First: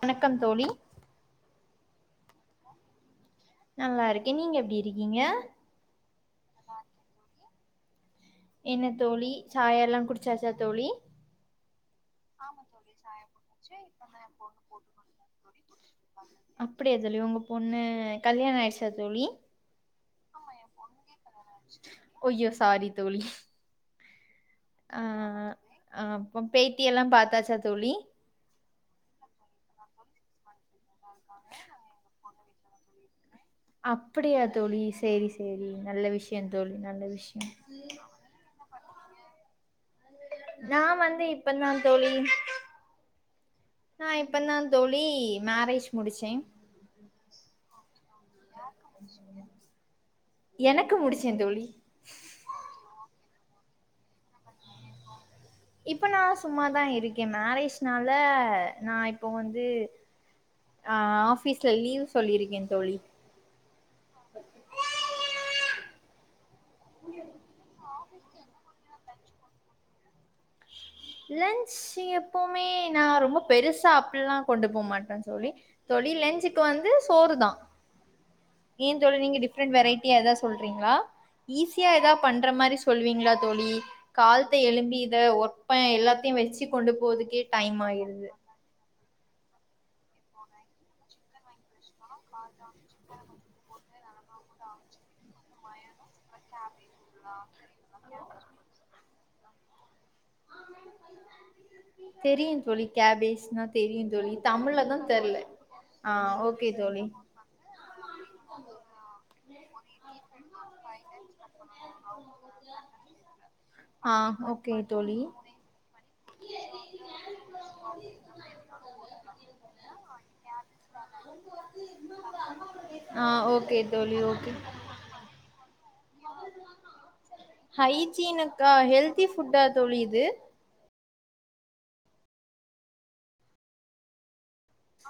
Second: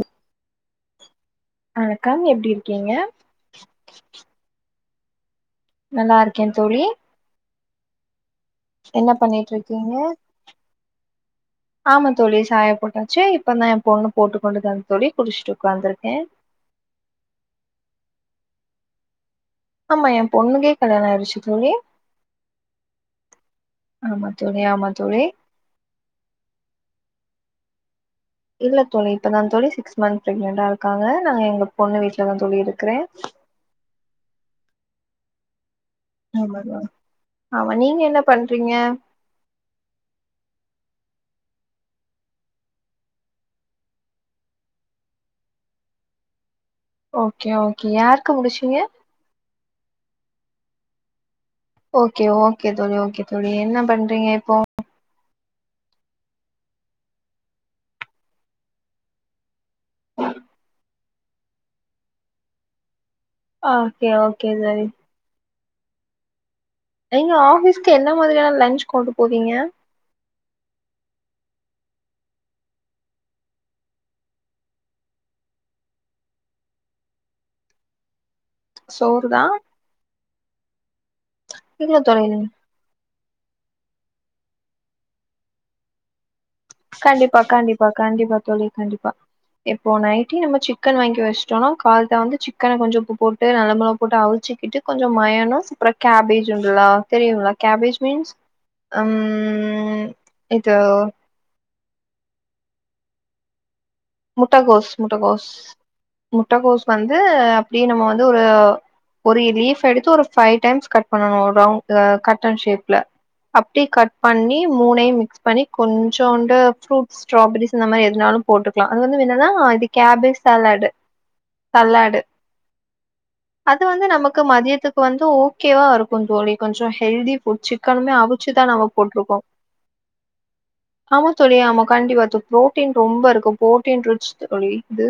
வணக்கம் தோழி வணக்கம் எப்டி இருக்கீங்க நல்லா இருக்கே நீங்க எப்டி இருக்கீங்க நல்லாருக்கேன் தோழி என்ன தோழி சாயா பண்ணிட்ருக்கீங்க எல்லா குடிச்சாச்சா தோழி ஆமா தோழி சாயா போட்டாச்சு இப்பதா என் பொண்ணு போட்டுக்கொண்டு தந்த தோழி குடிச்சுட்டு உக்காந்துருக்கே அப்டியா சர் தோழி ஆமா என் பொண்ணுக்கே கல்யாண ஆய்டுச்சு உய்யோ சாரி தோழி ஆமா தோழி ஆமா தோழி ஆஹ் ஆஹ் அப்பொ பேத்தி எல்லா பாத்தாச் சா தோழி இல்ல தோழி இப்பதா தோழி சிக்ஸ் மந்த் பிரெக்னன்டா இருக்காங்க நா எங்க பொண்ணு வீட்டுல தா தோழி இருக்குறே அப்டியா தோழி சேரி சேரி நல்ல விஷயோ தோழி [unintelligible] நல்ல விஷயோ ஆமா நீங்க என்ன பண்றீங்க நா வந்து இப்பந்தா தோழி நான் இப்பந்தா தோழி மேரேஜ் முடிச்சே ஓகே ஓகே யாருக்கு முடிச்சீங்க எனக்கு முடிச் ஓகே ஓகே தோழி ஓகே தோழி என்ன பண்றீங்க இப்பொ இப்ப நான் சும்மாதா இருக்கே மேரேஜ்னால நா இப்பொ வந்து ஆஹ் ஆபீஸ்ல லீவ் சொல்லியிருக்கே தோழி ஓகே ஓகே தோழி ஏங்க ஆஃபீஸ் என்ன மாதிரியான லன்ஞ்ச் கொண்டு போவீங்க லன்ஞ்சு எப்பமே நா ரொம்ப பெருசா அப்பில்லா கொண்டு போ மாட்ட தோழி தோழி லெஞ்சுக்கு வந்து சோறு தா ஏ தோழி சோறு நீங்க தா டிஃப்ரெண்ட் வெரைட்டியா எதாது சொல்றீங்களா ஈஸியா இல்ல ஏதா தோழி பண்ற மாரி சொல்லுவீங்களா தோழி கால்த்த எழும்பி இத ஒர் இப்ப எல்லாத்தையு வச்சு கண்டிப்பா கண்டிப்பா ஆயிருது. கண்டிப்பா தோழி கண்டிப் பா இப்போ நைட்டே நம்ம சிக்கன் வாங்கி வச்சுட்டோனா கால்ல வந்து சிக்கன கொஞ்சோ உப்பு போட்டு நல்ல மொலவ் போட்டு அவிச்சுக்கிட்டு கொஞ்சோ மயநோஸ் அப்ரோ கேபேஜ் உண்டுல்லா தெரியுங்ளா கேபேஜ் மீன்ஸ் அம் இது தெரியும் தோழி கேபேஜ்னா தெரியும் தோழி. தமிழ்ல முட்டகோஸ் தான் தெர்ல. முட்டகோஸ் ஆ ஓகே முட்டகோஸ் தோழி. வந்து அப்படியே நம்ம வந்து ஒரு ஒரு லீஃப் எடுத்து ஒரு பைவ் டைம்ஸ் கட் பண்ணணும் ஒரு ரவ் கட்டன் ஷேப்ல அப்டி கட் ஆ பண்ணி ஓகே தோழி மூணையும் மிக்ஸ் பண்ணி கொஞ் கொஞ்சோண்டு ஃப்ரூட்ஸ் ஸ்ட்ராபெரிஸ் இந்த மாரி எதனாலு போட்டுக் அது வந்து என்னனா இது கேப்பேச் சலடு சல்லடு ஆ ஓகே அது வந்து தோழி நமக்கு ஓகே மதியத்துக்கு வந்து ஓகேவா க்கு தோழி கொஞ்சோ ஹெல்தி ஃபுட் சிக்கனுமே அவிச்சு தா ஹைஜீனுக்கா நாங்க ஹெல்தி போட்ருக்கோ ஃபுட்டா தோழி இது அவ தோழி ஆமா கண்டிப்பா புரோட்டீன் ரொம்ப இருக்கும் புரோட்டின் ரிச் தோழி இது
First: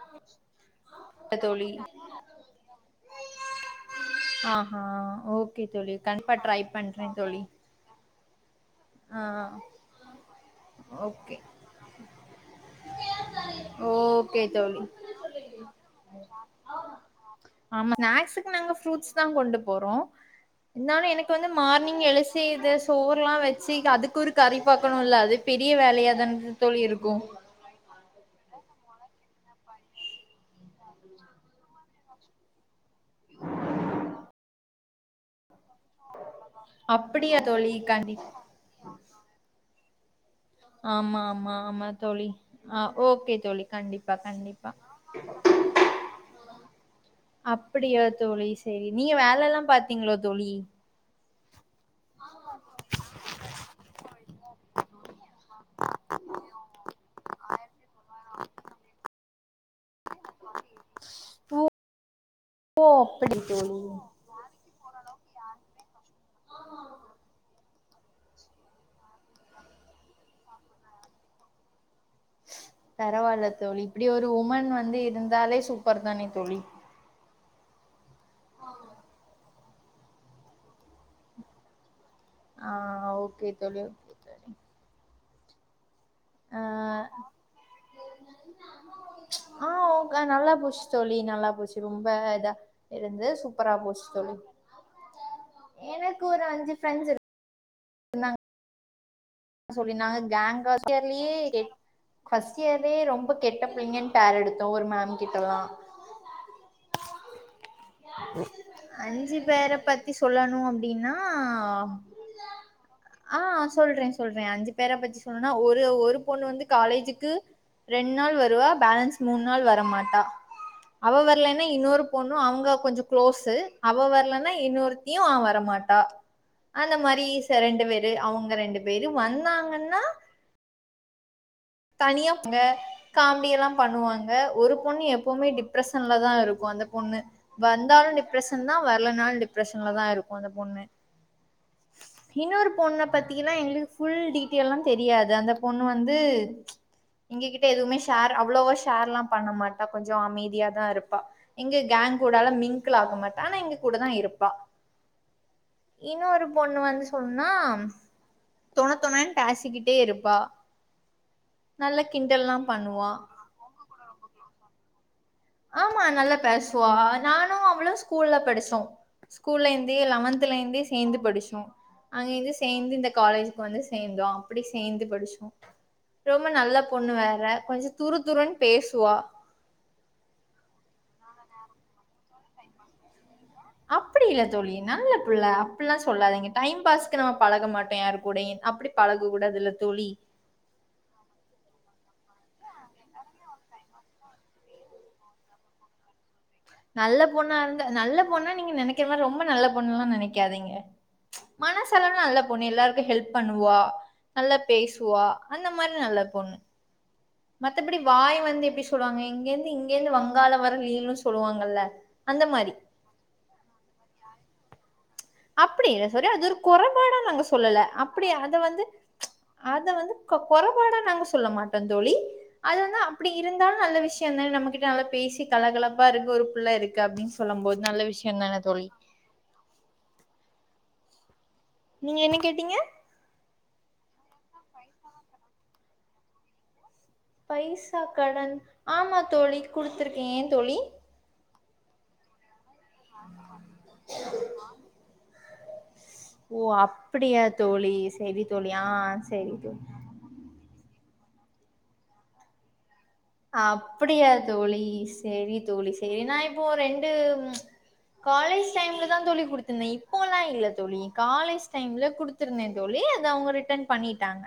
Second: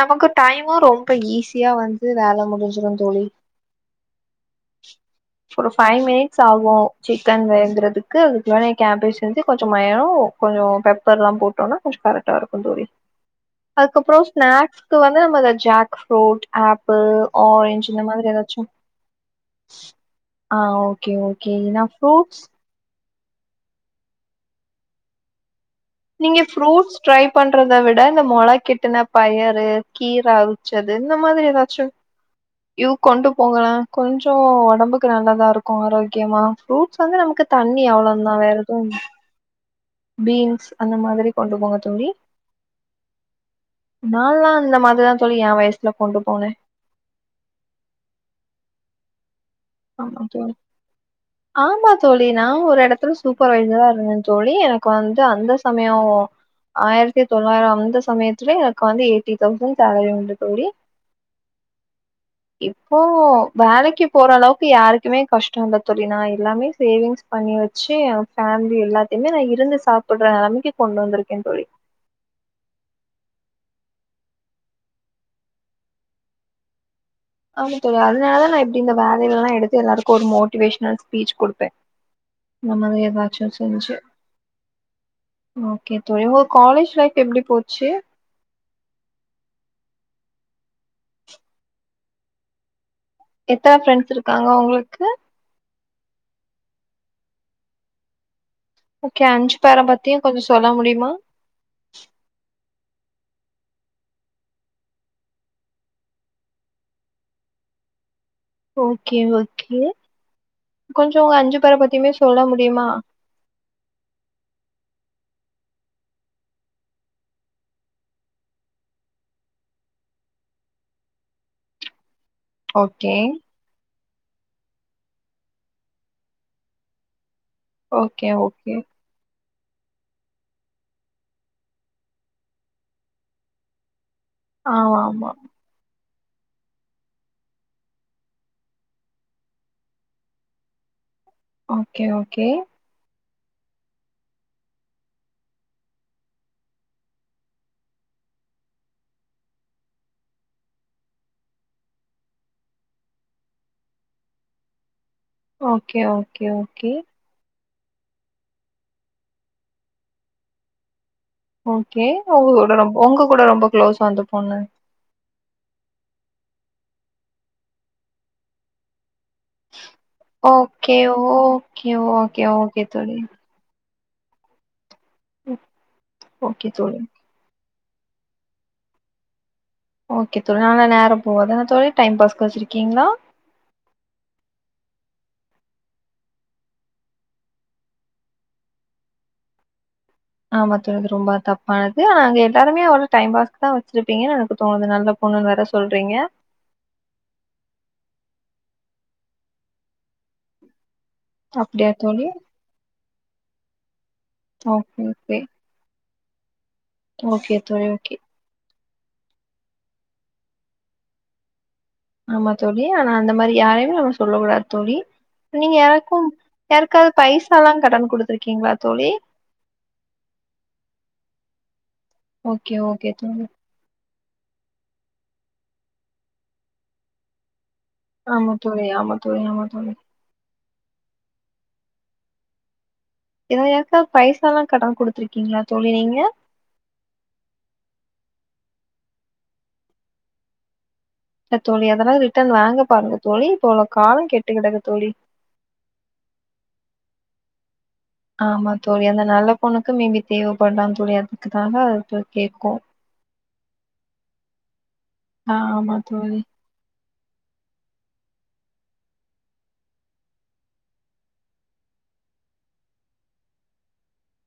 நமக்கு டைம் ரொம்ப ஈசியா தோழி வந்து வேல முடிஞ்சிரு தோழி ஆஹா ஓகே ஒரு தோழி ஃபைவ் கண்டிப்பா மினிட்ஸ் ட்ரை ஆகு பண்றே தோழி சிக்கன் வேகுறதுக்கு அதுக்குள்ளார எ கேப்பேஜ் ஆ செஞ்சு கொஞ்சோ மயோ கொஞ்சோ பெப்பர் ஓகே எல்லாம் போட்டோனா கொஞ்சம் கரெக்டா இருக்கும் தோழி அதுக்கறம் ஓகே தோழி ஸ்நாக்ஸ்க்கு வந்து நம்ம ஜ போட் ஆப்பிள் ஆரஞ்ச் ஆமா இந்த மாதிரி ஸ்நாக்ஸுக்கு ஏதாச்சு நாங்க ஃப்ரூட்ஸ் தா கொண்டு போறோ ஆ இருந்தாலு ஓகே எனக்கு வந்து ஓகே இல்லனா மார்னிங் எழுச்சி ஃப்ரூட்ஸ் இது சோறுலா வச்சி அதுக்கொரு கறி பாக்கணுல்ல அது பெரிய வேலையா நீங்க தான தோழி ஃப்ரூட்ஸ் இருக்கு ட்ரை பண்றத விட இந்த மொள கெட்டுன பயரு கீர அவிச்சது இந்த மாதிரி ஏதாச்சு யூ கொண்டு போங்க கொஞ்சோ ஒடம்புக்கு நல்லதா இருக் கு ஆரோக்கியமா ஃப்ரூட்ஸ் வந்து அப்படியா நமக்கு தோழி தண்ணி கண்டி அவ்ளந் தா வேறெது பீன் ஆமா ஆமா ஆமா தோழி ஆஹ் ஓகே தோழி கண்டிப்பா நான்லாம் கண்டிப்பா அந்த மாதிரிதான் தோழி என் வயசுல கொண்டு போனேன் அப்படியா தோழி சரி நீங்க வேலல்லாம் ஆமா தோழி ஆமா தோழி நான் ஒரு இடத்துல சூப்பர்வைசரா இருந்தன் தோழி எனக்கு வந் து அந்த சமயோ ஆயிரத்தி தொள்ளாயிரோ ஆந்தஸ் சமயத்துல ஏ [unintelligible] டி தவ்ஸண் சேலரி ந்த தோழி ஓ இப்போ அப்படி தோழி வேலைக்கு போற அளவுக் யாருக்குமே கஷ்டோல்ல தோழி நா எல்லாமே சேவிங்ஸ் பண்ணி வச்சு ஃபேமிலி எல்லாத்தைமே நா இருந்து சாப்புட்ற நெலமக்கி கொண்டு வந்துருக்கே தோழி பரவால்ல தோழி இப்டி ஒரு உமன் வந்து இருந்தாலே சூப்பர் தானே தோழி ஆமா தோழி அதுனாலதா நா இப்டி இந்த வேலைலலா எடுத்து எல்லாருக்கு ஒரு மோட்டிவேஷனல் ஸ்பீச் குடுப்பே ஆ இந்த மாரி ஓகே எதாச்சு தோழி செஞ்சு ஓகே தோழி ஓகே தோழி உங்க ஆ காலேஜ் லைஃப் எப்டி போச்சு ஆ ஓ க நல்லா போச்சு தோழி நல்லா போச்சு ரொம்ப இதா இருந்து சூப்பரா எத்தன போச்சு ஃப்ரெண்ட்ஸ் தோழி இருக்காங்க உங்ளுக்கு எனக்கு ஒரு அஞ்சு ஃப்ரெண்ட்ஸ் இரு ஓகே அஞ்சு இருக்காங்க பேர தோழி பத்தியு நாங்க கொஞ்சொ சொல்ல கேங்கா முடியுமா ட் இயர்லே ரொம்ப கெட்ட பிள்ளைங்கன் பேர் எடுத்தோ ஒரு மேம் கிட்டல்லா ஓகே, அஞ்சு பேர ஓகே. பத்தி சொல்லணு அப்டின்னா கொஞ்சம் உங்க பேர பத்தியுமே சொல்ல முடியுமா? ஆ சொல்றே சொல்றே அஞ்சு பேர பத்தி சொல்னுனா ஒரு ஒரு பொண்ணு வந்து காலேஜுக்கு ரெண் நாள் வருவா பேலன்ஸ் மூண் நாள் வர மாட்டா அவ வர்லெனா இன்னொரு பொண்ணு அவுங்க கொஞ்ச ஓகே. கு்ளோஸு அவ வர்லன் னா இன்னொருத்தியு ஆ வர மாட்டா அந்த மாரி த ரெண்டு பேரு ஓகே, அவுங்க ஓகே. ரெண்டு பேரு வந் தாங்கன்னா தனியா அவுங்க காமெடியெல்லா பண்ணுவாங் க ஒரு பொண்ணு ஆமாமா. எப்பவுமே டிப்ரெஸ் ஸன்லதா இருக்கு அந்த பொண்ணு வந்தாலு டிப்ரஸன் தா வர்லனால் டிப்ரெஷன்ல தா இருக்கு அந்த பொண்ணு ஓகே ஓகே பாத்தீங்கனா எங்களுக்கு ஃபுல் டீட்டெயல்லா தெரியாது அந்த பொண்ணு வந்து எங்ககிட்ட எதுவ்மே ஷேர் அவ்ளவா ஷேர்ல்லாம் பண்ண மாட்டா கொஞ்சொ அமைதியாதாருப்பா எங்க கேங் கூடலா மிங்கிள் ஆக மாட்டா ஆனா எங்க கூடதா இருப்பா ஓகே ஓகே ஓகே [unintelligible] இது வந்து சொன்னா ஆம் தொண தொணன் பேசிகிட்டே இருப்பா நல்ல ஓகே ஒங்க கிண்டல்லா கூட ரொம் பண்ணுவா ஒங்க கூட ரொம்ப க்ளோஸா அந்த பொண்ணு ஆமா நல்லா பேசுவா நானு அவளு ஸ்கூல்ல படிச்சோ ஸ்கூல்லயிந்தே லெவன்த்துலயிருந்தே ஓகே, சேந்து படிச்சோ ஓகே, ஓகே, அங்கயிந்து ஓகே சேந்து இந்த தோழி. காலேஜுக்கு வந்து சேந்தோ அப்புடி சேந்து படுச்சோ ரொம்ப ஓகே நல்லா தோழி. பொண்ணு வேற கொஞ்சொ துருதுருன்னு பேசுவா ஓகே தோழா நல்ல நேரம் போக தொழில் டைம் பாஸ் வச்சிருக்கீங்களா அப்படி இல்ல தோழி நல்ல புள்ள அப்படில்லாம் சொல்லாதீங்க டைம் பாஸ்க்கு நாம பழக மாட்டோம் யாரு கூடயும் அப்படி பழக கூடாதுல தோழி ஆமா தோணுது ரொம்ப தப்பானது ஆனா அங்க எல்லாருமே அவள டைம் பாஸ் தான் வச்சிருப்பீங்கன்னு எனக்கு தோணுது நல்ல பொண்ணுன்னு வேற சொல்றீங்க நல்ல பொண்ணா இருந்த நல்ல பொண்ணா நீங்க நெனைக்கிற மாரி ரொம்ப நல்ல பொண்ணுல்லா நெனைக்காதிங்க அப்படியா மனசளவு தோழி? நல்ல பொண்ணு எல்லாருக்கு ஹெல்ப் பண்ணுவா நல்லா ஓகே பேசுவா ஓகே அந்த மாரி நல்ல பொண் ஓகே தோழி மத்தபடி ஓகே வாய் வந்து எப்படி சொல்லுவாங்க இங்கிருந்து இங்கிருந்து வங்காளம் வர நீலும்னு சொல்லுவாங்கல்ல அந்த ஆமா மாரி. தோழி ஆனா அந்த மாதிரி யாரையுமே நம்ம சொல்ல கூடாது தோழி நீங்க அப்படி யாருக்கும் சரி அது ஒரு யாருக்காவது குறைபாடா நாங்க பைசால்லா சொல்லல கடன் அப்படி அத குடுத்துருக்கீங்களா வந்து தோழி அத வந்து குறைபாடா நாங்க சொல்ல மாட்டோம் தோழி ஓகே அது வந்து ஓகே அப்படி தோழி இருந்தாலும் அ நல்ல விஷயம் தானே நம்மகிட்ட நல்லா பேசி கலகலப்பா இருக்கு ஒரு பிள்ளை இருக்கு அப்படின்னு சொல்லும் போது நல்ல விஷயோ ஆமா தானே தோழி ஆமா தோழி ஆமா தோழி நீங்க என்ன கேட்டீங்க ல்ல யாருக்காவது பைசா எல்லாம் கடன் குடுத்துருக்கீங்களா தோழி நீங்க பைசா கடன் ஆமா தோழி குடுத்துருக்கேன் ஏன் தோழி தோழி அதனால ரிட்டர்ன் வாங்க பாருங்க தோழி இப்பல காலம் கெட்டு கிடக்கு தோழி ஓ அப்படியா தோழி சரி ஆமா ஆ தோழி அந்த நல்ல சரி தோழி பொண்ணுக்கு மேபி தேவைப்படலான் விளையாட்டு க்கு தாங்க அது கேட்கோம் அப்படியா தோழி ஆ சரி தோழி ஆமா சரி நான் இப்போ ரெண்டு காலேஜ் டைம்ல தான் தோழி குடுத்திருந்தேன் இப்போல்லாம் இல்ல தோழி காலேஜ் டைம்ல குடுத்திருந்தேன் தோழி அதை அவங்க ரிட்டர்ன் பண்ணிட்டாங்க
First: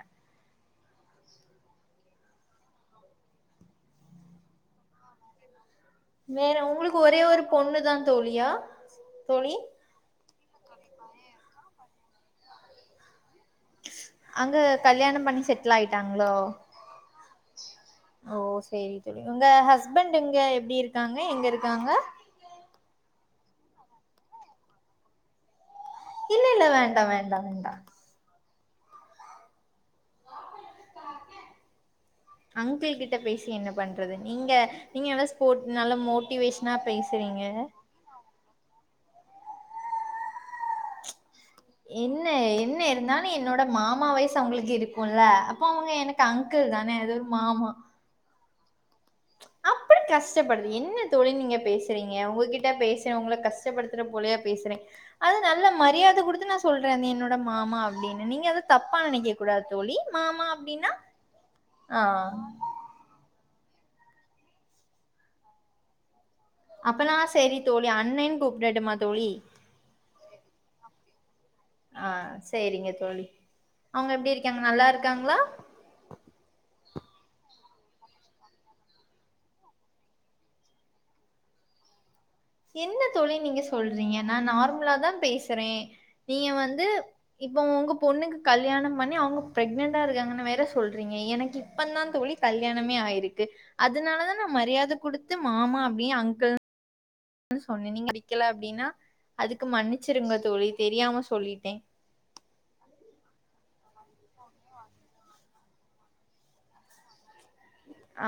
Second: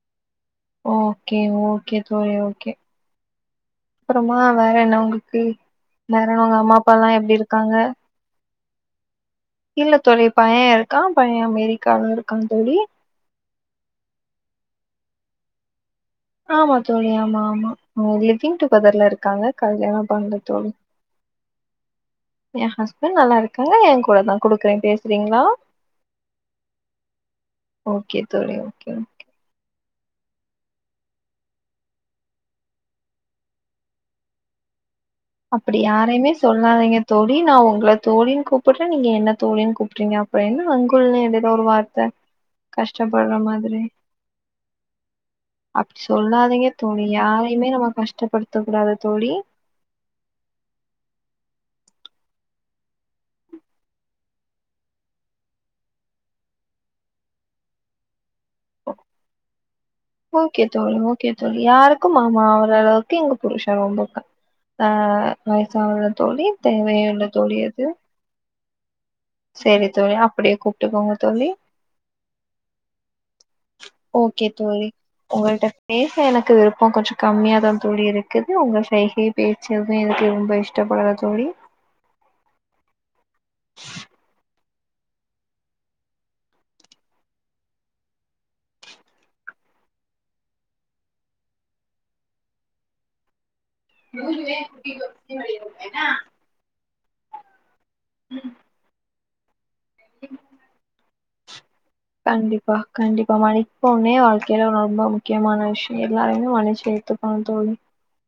ஓகே ஓகே தோழி ஓகே அப்புறமா வேற என்ன உங்களுக்கு வேற உங்க அம்மா உங்களுக்கு அப்பால்லா ஒரே எப்டி ஒரு இருக்காங்க? பொண்ணுதான் தோழியா தோழி. இல்ல தோழி பையன் இருக்கான் பையன் அமெரிக்காவுல இருக்கான் தோழி அங்க கல்யாணம் பண்ணி செட்டில் ஆயிட்ட ட்டங்கலோ ஆமா தோழி ஆமா ஆமா ம் ஓ லிவ்விங் சரி ங்க டுகெதர்ல தோழி இருக்காங்க உங்க கல்யாண ஹஸ்பண்ட் இங்க எப்படி இருக்காங்க எங்க இருக்கு இருக்காங்க என் ஹஸ்பண்ட் நல்லா இருக்காங்க என் கூட தான் குடுக்குறேன் பேசுறீங்களா இல்ல இல்ல வேண்டாம் வேண்டாம் வேண்டாம் தோழி ஓகே ஓகே அங்கிள் கிட்ட பேசி என்ன பண்றது நீங்க நீங்க நல்லா ஸ்போர்ட் அப்படி நல்ல யாரையுமே மோட்டிவேஷனா சொல்லாதீங்க தோழி பேசுறீங்க. நான் உங்களை தோழின்னு கூப்பிட்றே நீங்க என்ன தோழின்னு கூப்பிறீங்க அப்பறஎன்ன அங்குல்னு எடுத் என்ன என்ன இருந்தாலு என்னோட மாதிரி. மாமா வயசு அவங்களுக்கு இருக்குல அப்போ அவங்க அப்டி எனக்கு சொல்லாதீங்க அங்கிள் தானே தோழி அது ஒரு யாரையுமே மாமா நம்ம [unintelligible] தோழி கஷ்டபடுது என்ன தோழி நீங்க பேசுறீங்க உங்ககிட்ட பேசு உங்கள கஷ்டப்படுத்துற போலியா பேசுறே அது நல்ல மரியாத குடுத்து நா சொல்ற அது என்னோட மாமா அப்டின் நீங்க அது தப்பா நெனைக்க கூடாது தோழி மாமா ஓகே அப்படின்னா தோழி ஓகே தோழி ஆ யாருக்கு மாமா அவர அளவுக்கு எங்க புருஷ் த ரொம்பக்கா ஆ வயசானதுல தோழி தேவையான தோழி அது றடுமா சேரி தோழி அப்டியே கூப்ட்டுக்கோங்க தோழி ஆ சரிங்க தோழி அவங்க எப்படி ஓகே இருக்காங்க நல்லா தோழி இருக்காங்களா உங்கள்ட்டா பேச எனக்கு விருப்ப கொஞ்ச கம்மியாதா தோழி இருக்குது உங்க சைகை பேச்சது எனக்கு ரொம்ப இஷ்டப்படல தோழி என்ன தோழி நீங்க சொல்றீங்க நா நார் மலாதா பேசுறே நீங்க வந்து இப்ப ஒங்க பொண்ணுக்கு கல்யாணம் பண்ணி அவங்க பிரெக்னென்டா இருக்காங்கன்னு வேற சொல்றீங்க எனக்கு இப்ப தா தோழி கல்யாணமே ஆயிருக்கு அதனாலதா நா மரியாத குடுத்து மாமா அப்டி அங்கிள் சொன்னே நீங்க விக்கில அப்டின்னா அதுக் கு மன்னிச்சிருங்க தோழி தெரியாம சொ சொல்லிட்டே கண்டிப்பா கண்டிப்பா மனிப்போனே வாழ்க்கையில ரொம்ப முக்கியமான விஷய எல்லாருமே மன்னிச்சி ஏத்துக்குணு தோழி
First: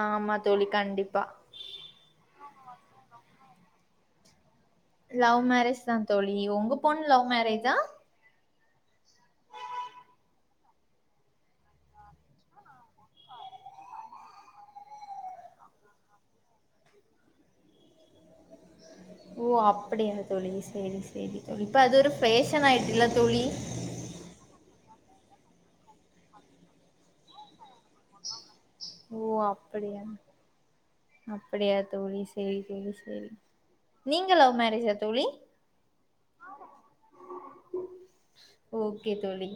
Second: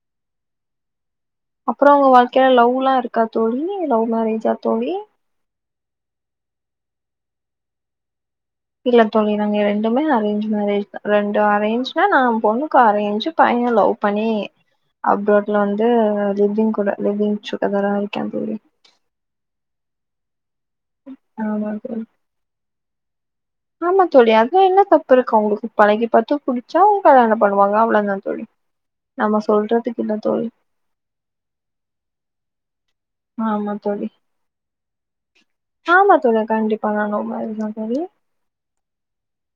ஆமா தோழி கண்டிப்பா அப்றோ ஒங்க வாழ்க்கைல லவ்லா இருக்காத்தோழி இது லவ் மேரேஜா தோழி லவ் மரேஜ் தா தோழி உங்க பொண்ணு லவ் மரேஜா இல்ல தோழி நாங்க ரெண்டுமே அரேஞ்ச் மேரேஜ் தா ரெண்டு அரேஞ்னா நா பொண்ணுக்கு அரேஞ்சு பைய லவ் பண்ணி அப்ராட்ல வந்து லிவ்விங் கூட லிவ்விங் டுக்கேதரா இருக்கா தோழி ஓ அப்படியா தோழி சேரி சேரி தோழி இப்ப அது ஒரு பேஷன் ஆயிட்டுல்ல தோழி ஆமா தோழி அதுல என்ன தப்பு இருக்கு அவங்களுக்கு பழகி பாத்து புடிச்சா கல்யாணோ பண்ணுவாங்க அவ்ளந் தா தோழி ஓ நம்ம அப்படியா சொல்றதுக்கு இல்ல தோழி அப்படியா தோழி சேரி ஏய் லூசு ஆமா தோழி தோழி? ஆமா தோழி கண்டிப்பா நா லவ் மேரேஜ் தா தோழி ஓகே தோழி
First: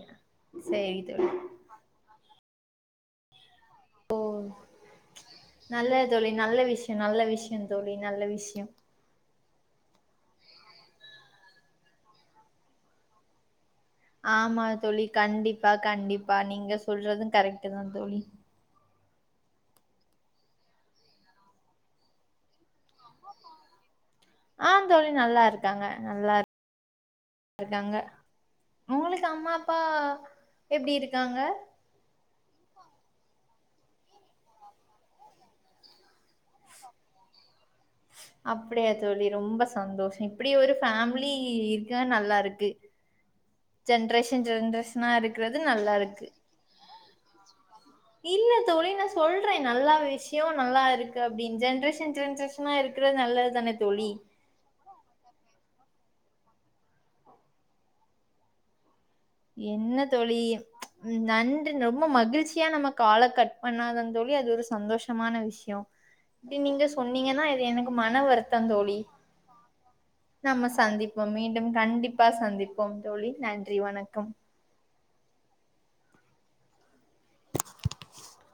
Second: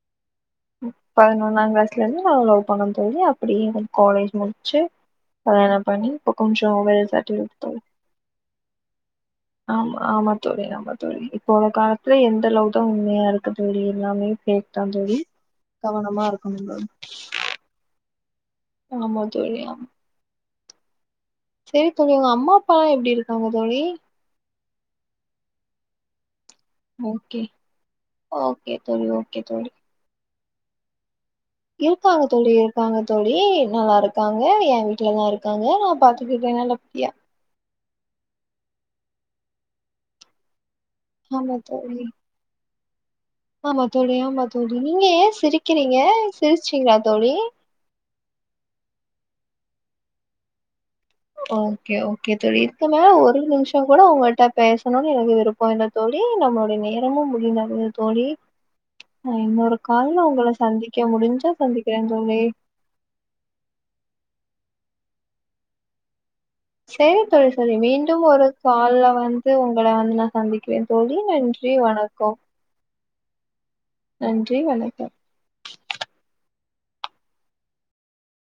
சேரி தோழி பதினொன்னா க்ளஸ்ல இருந்து நா லவ் பண்ண தோழி அப் அப்படி காலேஜ் முடிச்சு கல்யாணம் நல்ல பண்ணி தோழி இப்ப நல்ல கொஞ்சோ விஷயம் வெல்‌ நல்ல செட்டில்டு விஷயம் தோழி நல்ல விஷயம் ஆமா ஆமா தோழி‌ ஆமா தோழி இப்போ உள்ள காலத்துல எந்த லவ்தா ‌உண்மையா இருக்கு தோழி எல்லாமே ஃபேக் தா தோழி ப்பா கவனமா கண்டிப்பா இருக்கணும் நீங்க தோழி சொல்றது கரெக்ட்டுதான் தோழி ஆமா தோழி ஆம் செரி தோழி உங்க அம்மா அப்பால்லா எப்டி இருக்காங்க தோழி ஆ தோழி நல்லாருக்காங்க நல்லா ஓகே இருக்காங்க ஓகே தோழி உங்களுக்கு ஓகே அம்மா தோழி அப்பா எப்டி இருக்காங்க இருக்காங்க தோழி இருக்காங்க தோழி நல்லாருக்காங்க எ வீட்லதா இருக்காங்க நா பாத் எப்டி இருக்காங்க நல்லபடியா படியா தோழி ரொம்ப சந்தோஷோ இப்டி ஒரு ஃபேம்லி ஆமா இருக்க தோழி நல்லாருக்கு ஆமா தோழி ஆமா தோழி நீங்க ஏ இருக்கிறது நல்லா சிரிக்கறீங்க இருக்கு சிரிச்சிங்ளா தோழி இல்ல தோழி நா சொல்றே நல்லா விஷய நல்லா இருக் ஓகே ஓகே தோழி இதுக்கு மேல ஒரு நல்லது தானே நிமிஷ கூட தோழி உங்கள்ட்ட பேசணுனு எனக்கு விருப்ப இல்ல தோழி நம்மளுடைய நேரமும் முடிந்தது தோழி நான் இன்னொரு என்ன கால்ல தோழி உங்கள ப்ச் சந்திக்க முடிஞ்சா நன் ரொம்ப சந்திக்கிறேன் தோழி மகிழ்ச்சியா நம்ம கால கட் பண்ணாதான் தோழி அது ஒரு சந்தோஷமான விஷய சரி தோழி தோழி மீண்டும் ஒரு வருத்தம் தோழி கால்ல வந்து உங்கள வந்து நா நம்ம சந்திக்கறேன் தோழி சந்திப்போம் மீண்டும் நன்றி கண்டிப்பா வணக்கம் சந்திப்போம் தோழி நன்றி வ நன்றி வணக்கம்